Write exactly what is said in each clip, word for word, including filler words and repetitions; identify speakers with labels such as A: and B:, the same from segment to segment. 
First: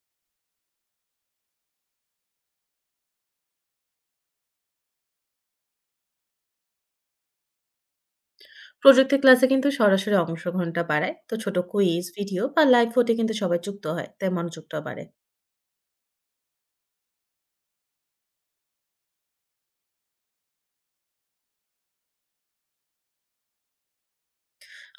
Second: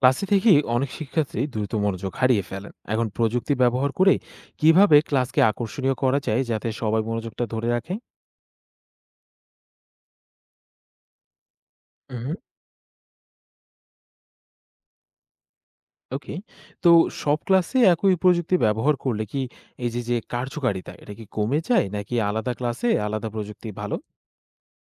A: ক্লাসে থেকেই অনেক শিক্ষার্থী দ্রুত মনোযোগ হারিয়ে ফেলেন। এখন প্রযুক্তি ব্যবহার করে কিভাবে ক্লাসকে আকর্ষণীয় করা যায়, যাতে সবাই মনোযোগটা ধরে রাখে?
B: প্রযুক্তি ক্লাসে কিন্তু সরাসরি অংশগ্রহণটা বাড়ায়। তো ছোট কুইজ,
A: হুম।
B: ভিডিও বা লাইভ ভোটে কিন্তু সবাই যুক্ত হয়, তাই মনোযোগটাও বাড়ে।
A: ওকে। তো সব ক্লাসে একই প্রযুক্তি ব্যবহার করলে কি এই যে যে কার্যকারিতা, এটা কি কমে যায়, নাকি আলাদা ক্লাসে আলাদা প্রযুক্তি ভালো?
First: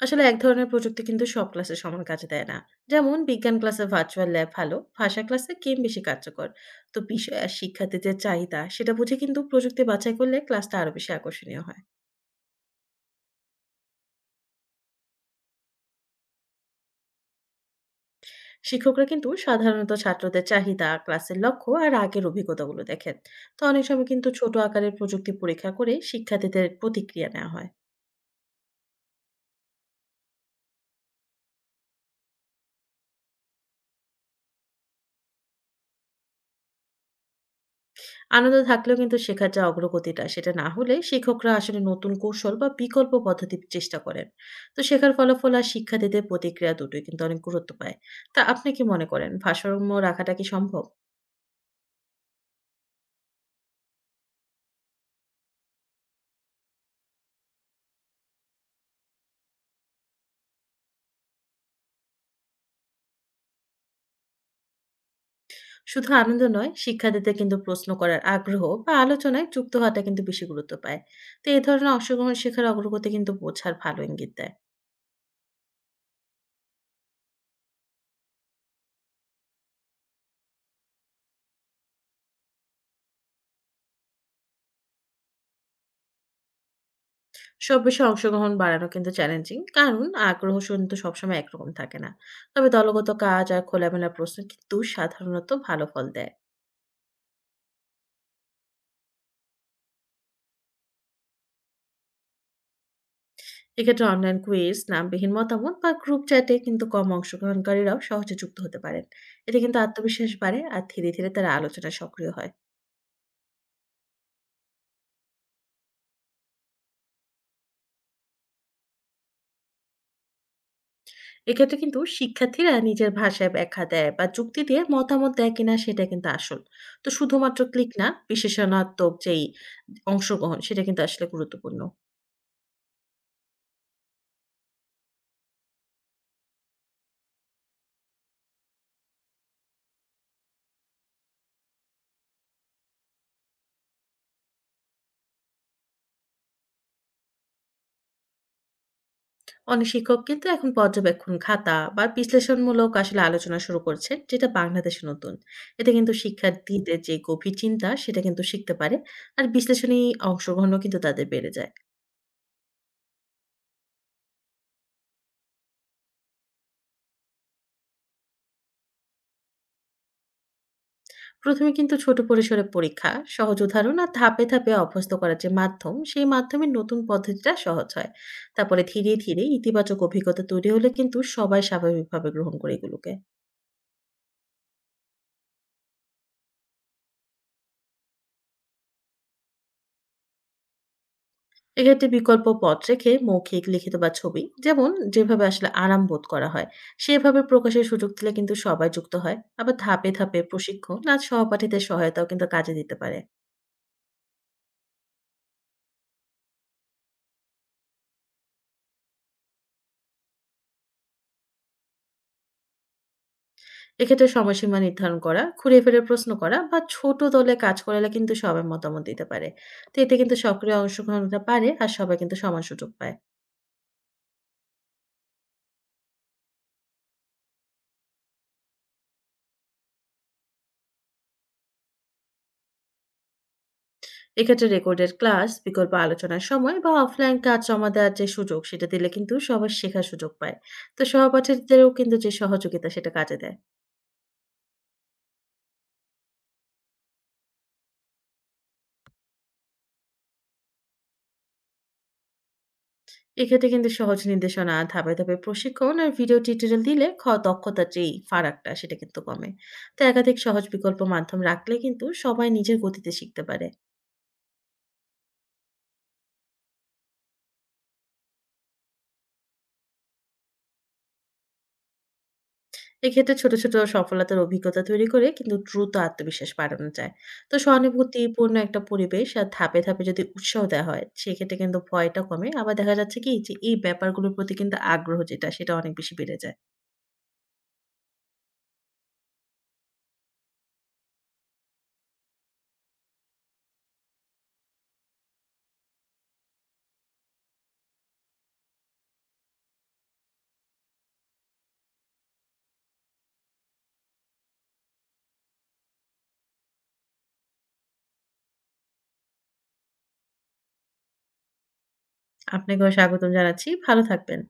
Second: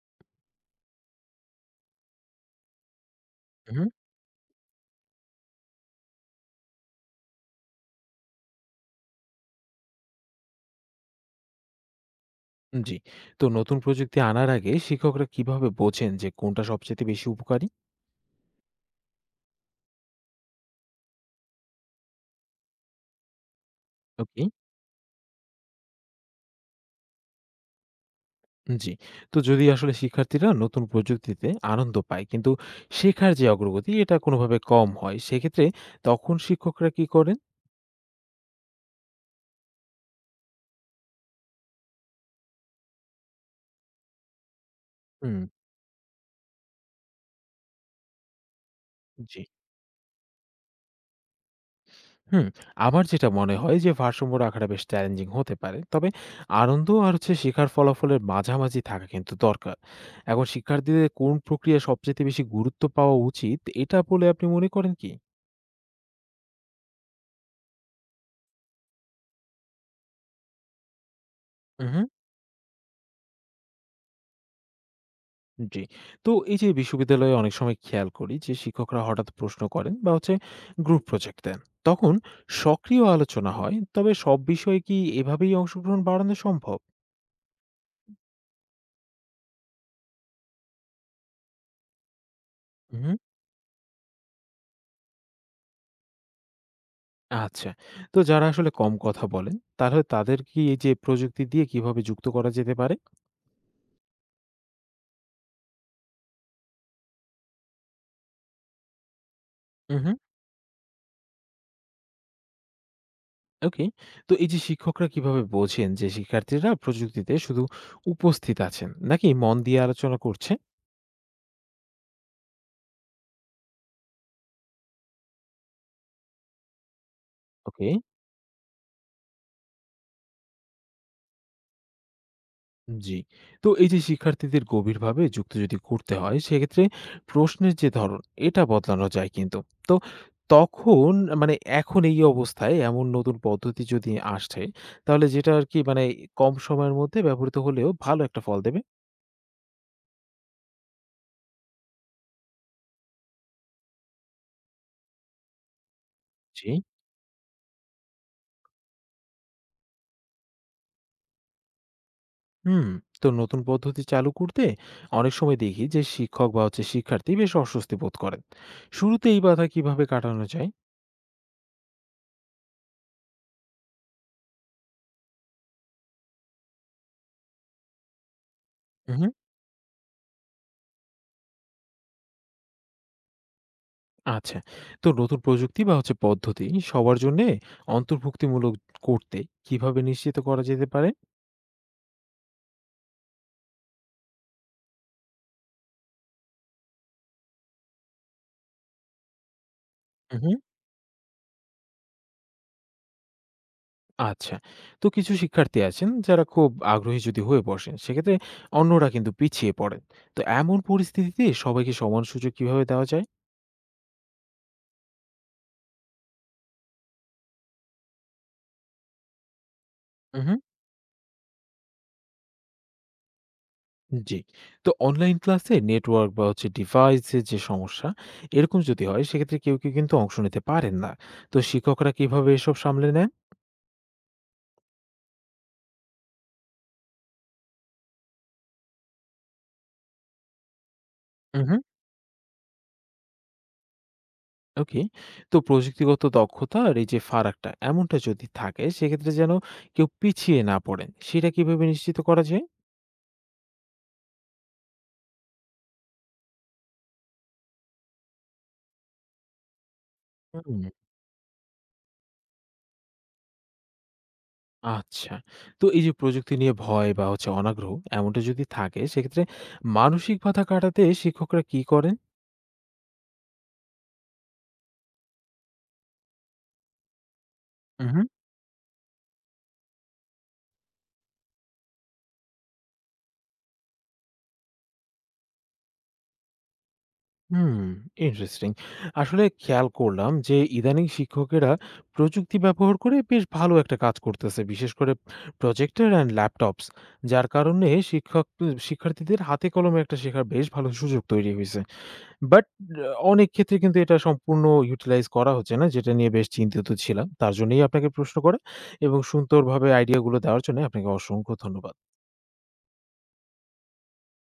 B: আসলে এক ধরনের প্রযুক্তি কিন্তু সব ক্লাসে সমান কাজে দেয় না। যেমন বিজ্ঞান ক্লাসে
A: হুম।
B: ভার্চুয়াল ল্যাব ভালো, ভাষা ক্লাসে গেম বেশি কার্যকর। তো বিষয় আর শিক্ষার্থীদের চাহিদা সেটা বুঝে কিন্তু প্রযুক্তি বাছাই করলে ক্লাসটা আরো বেশি আকর্ষণীয় হয়।
A: জি। তো নতুন প্রযুক্তি আনার আগে শিক্ষকরা কিভাবে বোঝেন যে কোনটা সবচেয়ে বেশি উপকারী?
B: শিক্ষকরা কিন্তু সাধারণত ছাত্রদের চাহিদা, ক্লাসের লক্ষ্য আর আগের অভিজ্ঞতাগুলো দেখেন। তো অনেক সময় কিন্তু
A: ওকে।
B: ছোট আকারের প্রযুক্তি পরীক্ষা করে শিক্ষার্থীদের প্রতিক্রিয়া নেওয়া হয়।
A: জি। তো যদি আসলে শিক্ষার্থীরা নতুন প্রযুক্তিতে আনন্দ পায়, কিন্তু শেখার যে অগ্রগতি এটা কোনোভাবে কম হয়, সেক্ষেত্রে তখন শিক্ষকরা কি করেন?
B: আনন্দ থাকলেও কিন্তু শেখার যে অগ্রগতিটা সেটা না হলে শিক্ষকরা আসলে নতুন কৌশল বা বিকল্প পদ্ধতি চেষ্টা করেন। তো শেখার
A: হুম।
B: ফলাফল আর শিক্ষার্থীদের প্রতিক্রিয়া দুটোই কিন্তু অনেক গুরুত্ব পায়। তা আপনি কি মনে করেন,
A: জি।
B: ভারসাম্য রাখাটা কি সম্ভব?
A: হুম, আমার যেটা মনে হয় যে ভারসাম্য রাখাটা বেশ চ্যালেঞ্জিং হতে পারে। তবে আনন্দ আর হচ্ছে শেখার ফলাফলের মাঝামাঝি থাকা কিন্তু দরকার। এখন শিক্ষার্থীদের কোন প্রক্রিয়া সবচাইতে বেশি গুরুত্ব পাওয়া উচিত, এটা বলে আপনি মনে করেন কি?
B: শুধু আনন্দ নয়, শিক্ষার্থীদের কিন্তু প্রশ্ন করার আগ্রহ বা আলোচনায় যুক্ত হওয়াটা কিন্তু বেশি গুরুত্ব পায়। তো এই ধরনের
A: উহু।
B: অংশগ্রহণ শেখার অগ্রগতি কিন্তু বোঝার ভালো ইঙ্গিত দেয়।
A: জি। তো এই যে বিশ্ববিদ্যালয়ে অনেক সময় খেয়াল করি যে শিক্ষকরা হঠাৎ প্রশ্ন করেন বা হচ্ছে গ্রুপ প্রজেক্ট দেন। তখন সক্রিয় আলোচনা হয়। তবে সব বিষয়ে কি এভাবেই অংশগ্রহণ বাড়ানো সম্ভব?
B: সব বিষয়ে অংশগ্রহণ বাড়ানো কিন্তু চ্যালেঞ্জিং, কারণ আগ্রহ কিন্তু সবসময় একরকম থাকে না। তবে দলগত
A: হুম।
B: কাজ আর খোলামেলা প্রশ্ন কিন্তু সাধারণত ভালো ফল দেয়।
A: আচ্ছা। তো যারা আসলে কম কথা বলেন, তাহলে তাদের কি এই যে প্রযুক্তি দিয়ে কিভাবে যুক্ত করা যেতে পারে?
B: এক্ষেত্রে অনলাইন কুইজ, নামবিহীন মতামত বা গ্রুপ চ্যাটে কিন্তু কম অংশগ্রহণকারীরাও সহজে যুক্ত হতে পারেন। এতে কিন্তু
A: হুম।
B: আত্মবিশ্বাস বাড়ে আর ধীরে ধীরে তারা আলোচনা সক্রিয় হয়।
A: ওকে। তো এই যে শিক্ষকরা কিভাবে বোঝেন যে শিক্ষার্থীরা প্রযুক্তিতে শুধু উপস্থিত আছেন নাকি মন দিয়ে আলোচনা করছে?
B: এক্ষেত্রে কিন্তু শিক্ষার্থীরা নিজের ভাষায় ব্যাখ্যা দেয় বা যুক্তি দিয়ে মতামত দেয় কিনা সেটা কিন্তু আসল। তো শুধুমাত্র
A: ওকে।
B: ক্লিক না, বিশেষণাত্মক যেই অংশগ্রহণ সেটা কিন্তু আসলে গুরুত্বপূর্ণ।
A: জি। তো এই যে শিক্ষার্থীদের গভীরভাবে যুক্ত যদি করতে হয়, সেক্ষেত্রে প্রশ্নের যে ধরন এটা বদলানো যায় কিন্তু। তো তখন মানে এখন এই অবস্থায় এমন নতুন পদ্ধতি যদি আসছে, তাহলে যেটা আর কি মানে কম সময়ের মধ্যে ব্যবহৃত হলেও ভালো একটা ফল দেবে।
B: অনেক শিক্ষক কিন্তু এখন পর্যবেক্ষণ খাতা বা বিশ্লেষণমূলক আসলে আলোচনা শুরু করছেন, যেটা বাংলাদেশে নতুন। এতে কিন্তু
A: জি।
B: শিক্ষার্থীদের যে গভীর চিন্তা সেটা কিন্তু শিখতে পারে আর বিশ্লেষণী অংশগ্রহণও কিন্তু তাদের বেড়ে যায়।
A: হুম। তো নতুন পদ্ধতি চালু করতে অনেক সময় দেখি যে শিক্ষক বা হচ্ছে শিক্ষার্থী বেশ অস্বস্তি বোধ করেন। শুরুতে এই বাধা কিভাবে কাটানো যায়?
B: প্রথমে কিন্তু ছোট পরিসরে পরীক্ষা, সহজ উদাহরণ আর ধাপে ধাপে অভ্যস্ত করার যে মাধ্যম, সেই মাধ্যমে নতুন পদ্ধতিটা সহজ হয়। তারপরে ধীরে ধীরে ইতিবাচক অভিজ্ঞতা তৈরি হলে কিন্তু সবাই স্বাভাবিকভাবে গ্রহণ করে এগুলোকে।
A: আচ্ছা। তো নতুন প্রযুক্তি বা হচ্ছে পদ্ধতি সবার জন্যে অন্তর্ভুক্তিমূলক করতে কিভাবে নিশ্চিত করা যেতে পারে?
B: এক্ষেত্রে বিকল্প পথ রেখে মৌখিক, লিখিত বা ছবি, যেমন যেভাবে আসলে আরাম বোধ করা হয় সেভাবে প্রকাশের সুযোগ দিলে কিন্তু সবাই যুক্ত হয়। আবার ধাপে
A: হু,
B: ধাপে
A: হু।
B: প্রশিক্ষণ আর সহপাঠীদের সহায়তাও কিন্তু কাজে দিতে পারে।
A: আচ্ছা। তো কিছু শিক্ষার্থী আছেন যারা খুব আগ্রহী যদি হয়ে বসেন, সেক্ষেত্রে অন্যরা কিন্তু পিছিয়ে পড়েন। তো এমন পরিস্থিতিতে সবাইকে সমান সুযোগ কিভাবে দেওয়া যায়?
B: এক্ষেত্রে সময়সীমা নির্ধারণ করা, ঘুরে ফিরে প্রশ্ন করা বা ছোট দলে কাজ করালে কিন্তু সবাই মতামত দিতে পারে। তো এতে কিন্তু
A: উহু,
B: সক্রিয় অংশগ্রহণটা পারে আর সবাই কিন্তু সমান সুযোগ পায়।
A: জি। তো অনলাইন ক্লাসে নেটওয়ার্ক বা হচ্ছে ডিভাইসের যে সমস্যা, এরকম যদি হয় সেক্ষেত্রে কেউ, কেউ কিন্তু অংশ নিতে পারেন না। তো শিক্ষকরা কিভাবে এসব সামলে নেন?
B: এক্ষেত্রে রেকর্ডেড ক্লাস, বিকল্প আলোচনার সময় বা অফলাইন কাজ জমা দেওয়ার যে সুযোগ সেটা দিলে কিন্তু সবাই শেখার সুযোগ পায়। তো
A: উহু।
B: সহপাঠীদেরও কিন্তু যে সহযোগিতা সেটা কাজে দেয়।
A: ওকে। তো প্রযুক্তিগত দক্ষতা আর এই যে ফারাকটা, এমনটা যদি থাকে সেক্ষেত্রে যেন কেউ পিছিয়ে না পড়েন, সেটা কিভাবে নিশ্চিত করা যায়?
B: এক্ষেত্রে কিন্তু সহজ নির্দেশনা, ধাপে ধাপে প্রশিক্ষণ আর ভিডিও টিউটোরিয়াল দিলে খ দক্ষতার যেই ফারাকটা সেটা কিন্তু কমে। তো একাধিক সহজ
A: হুম।
B: বিকল্প মাধ্যম রাখলে কিন্তু সবাই নিজের গতিতে শিখতে পারে।
A: আচ্ছা। তো এই যে প্রযুক্তি নিয়ে ভয় বা হচ্ছে অনাগ্রহ, এমনটা যদি থাকে সেক্ষেত্রে মানসিক বাধা কাটাতে শিক্ষকরা কি করেন?
B: এক্ষেত্রে ছোট ছোট সফলতার অভিজ্ঞতা তৈরি করে কিন্তু দ্রুত আত্মবিশ্বাস বাড়ানো যায়। তো সহানুভূতিপূর্ণ একটা পরিবেশ আর ধাপে ধাপে যদি উৎসাহ দেওয়া হয়, সেক্ষেত্রে কিন্তু ভয়টা কমে। আবার দেখা যাচ্ছে কি যে এই ব্যাপারগুলোর প্রতি কিন্তু আগ্রহ যেটা সেটা অনেক বেশি বেড়ে যায়।
A: হুম, ইন্টারেস্টিং। আসলে খেয়াল করলাম যে ইদানিং শিক্ষকেরা প্রযুক্তি ব্যবহার করে বেশ ভালো একটা কাজ করতেছে। বিশেষ করে প্রজেক্টর অ্যান্ড ল্যাপটপস। যার কারণে শিক্ষক শিক্ষার্থীদের হাতে কলমে একটা শেখার বেশ ভালো সুযোগ তৈরি হইছে। বাট অনেক ক্ষেত্রে কিন্তু এটা সম্পূর্ণ ইউটিলাইজ করা হচ্ছে না, যেটা নিয়ে বেশ চিন্তিত ছিলাম। তার জন্যই আপনাকে প্রশ্ন করা এবং সুন্দরভাবে আইডিয়াগুলো দেওয়ার জন্য আপনাকে অসংখ্য ধন্যবাদ।
B: আপনাকেও স্বাগতম জানাচ্ছি। ভালো থাকবেন।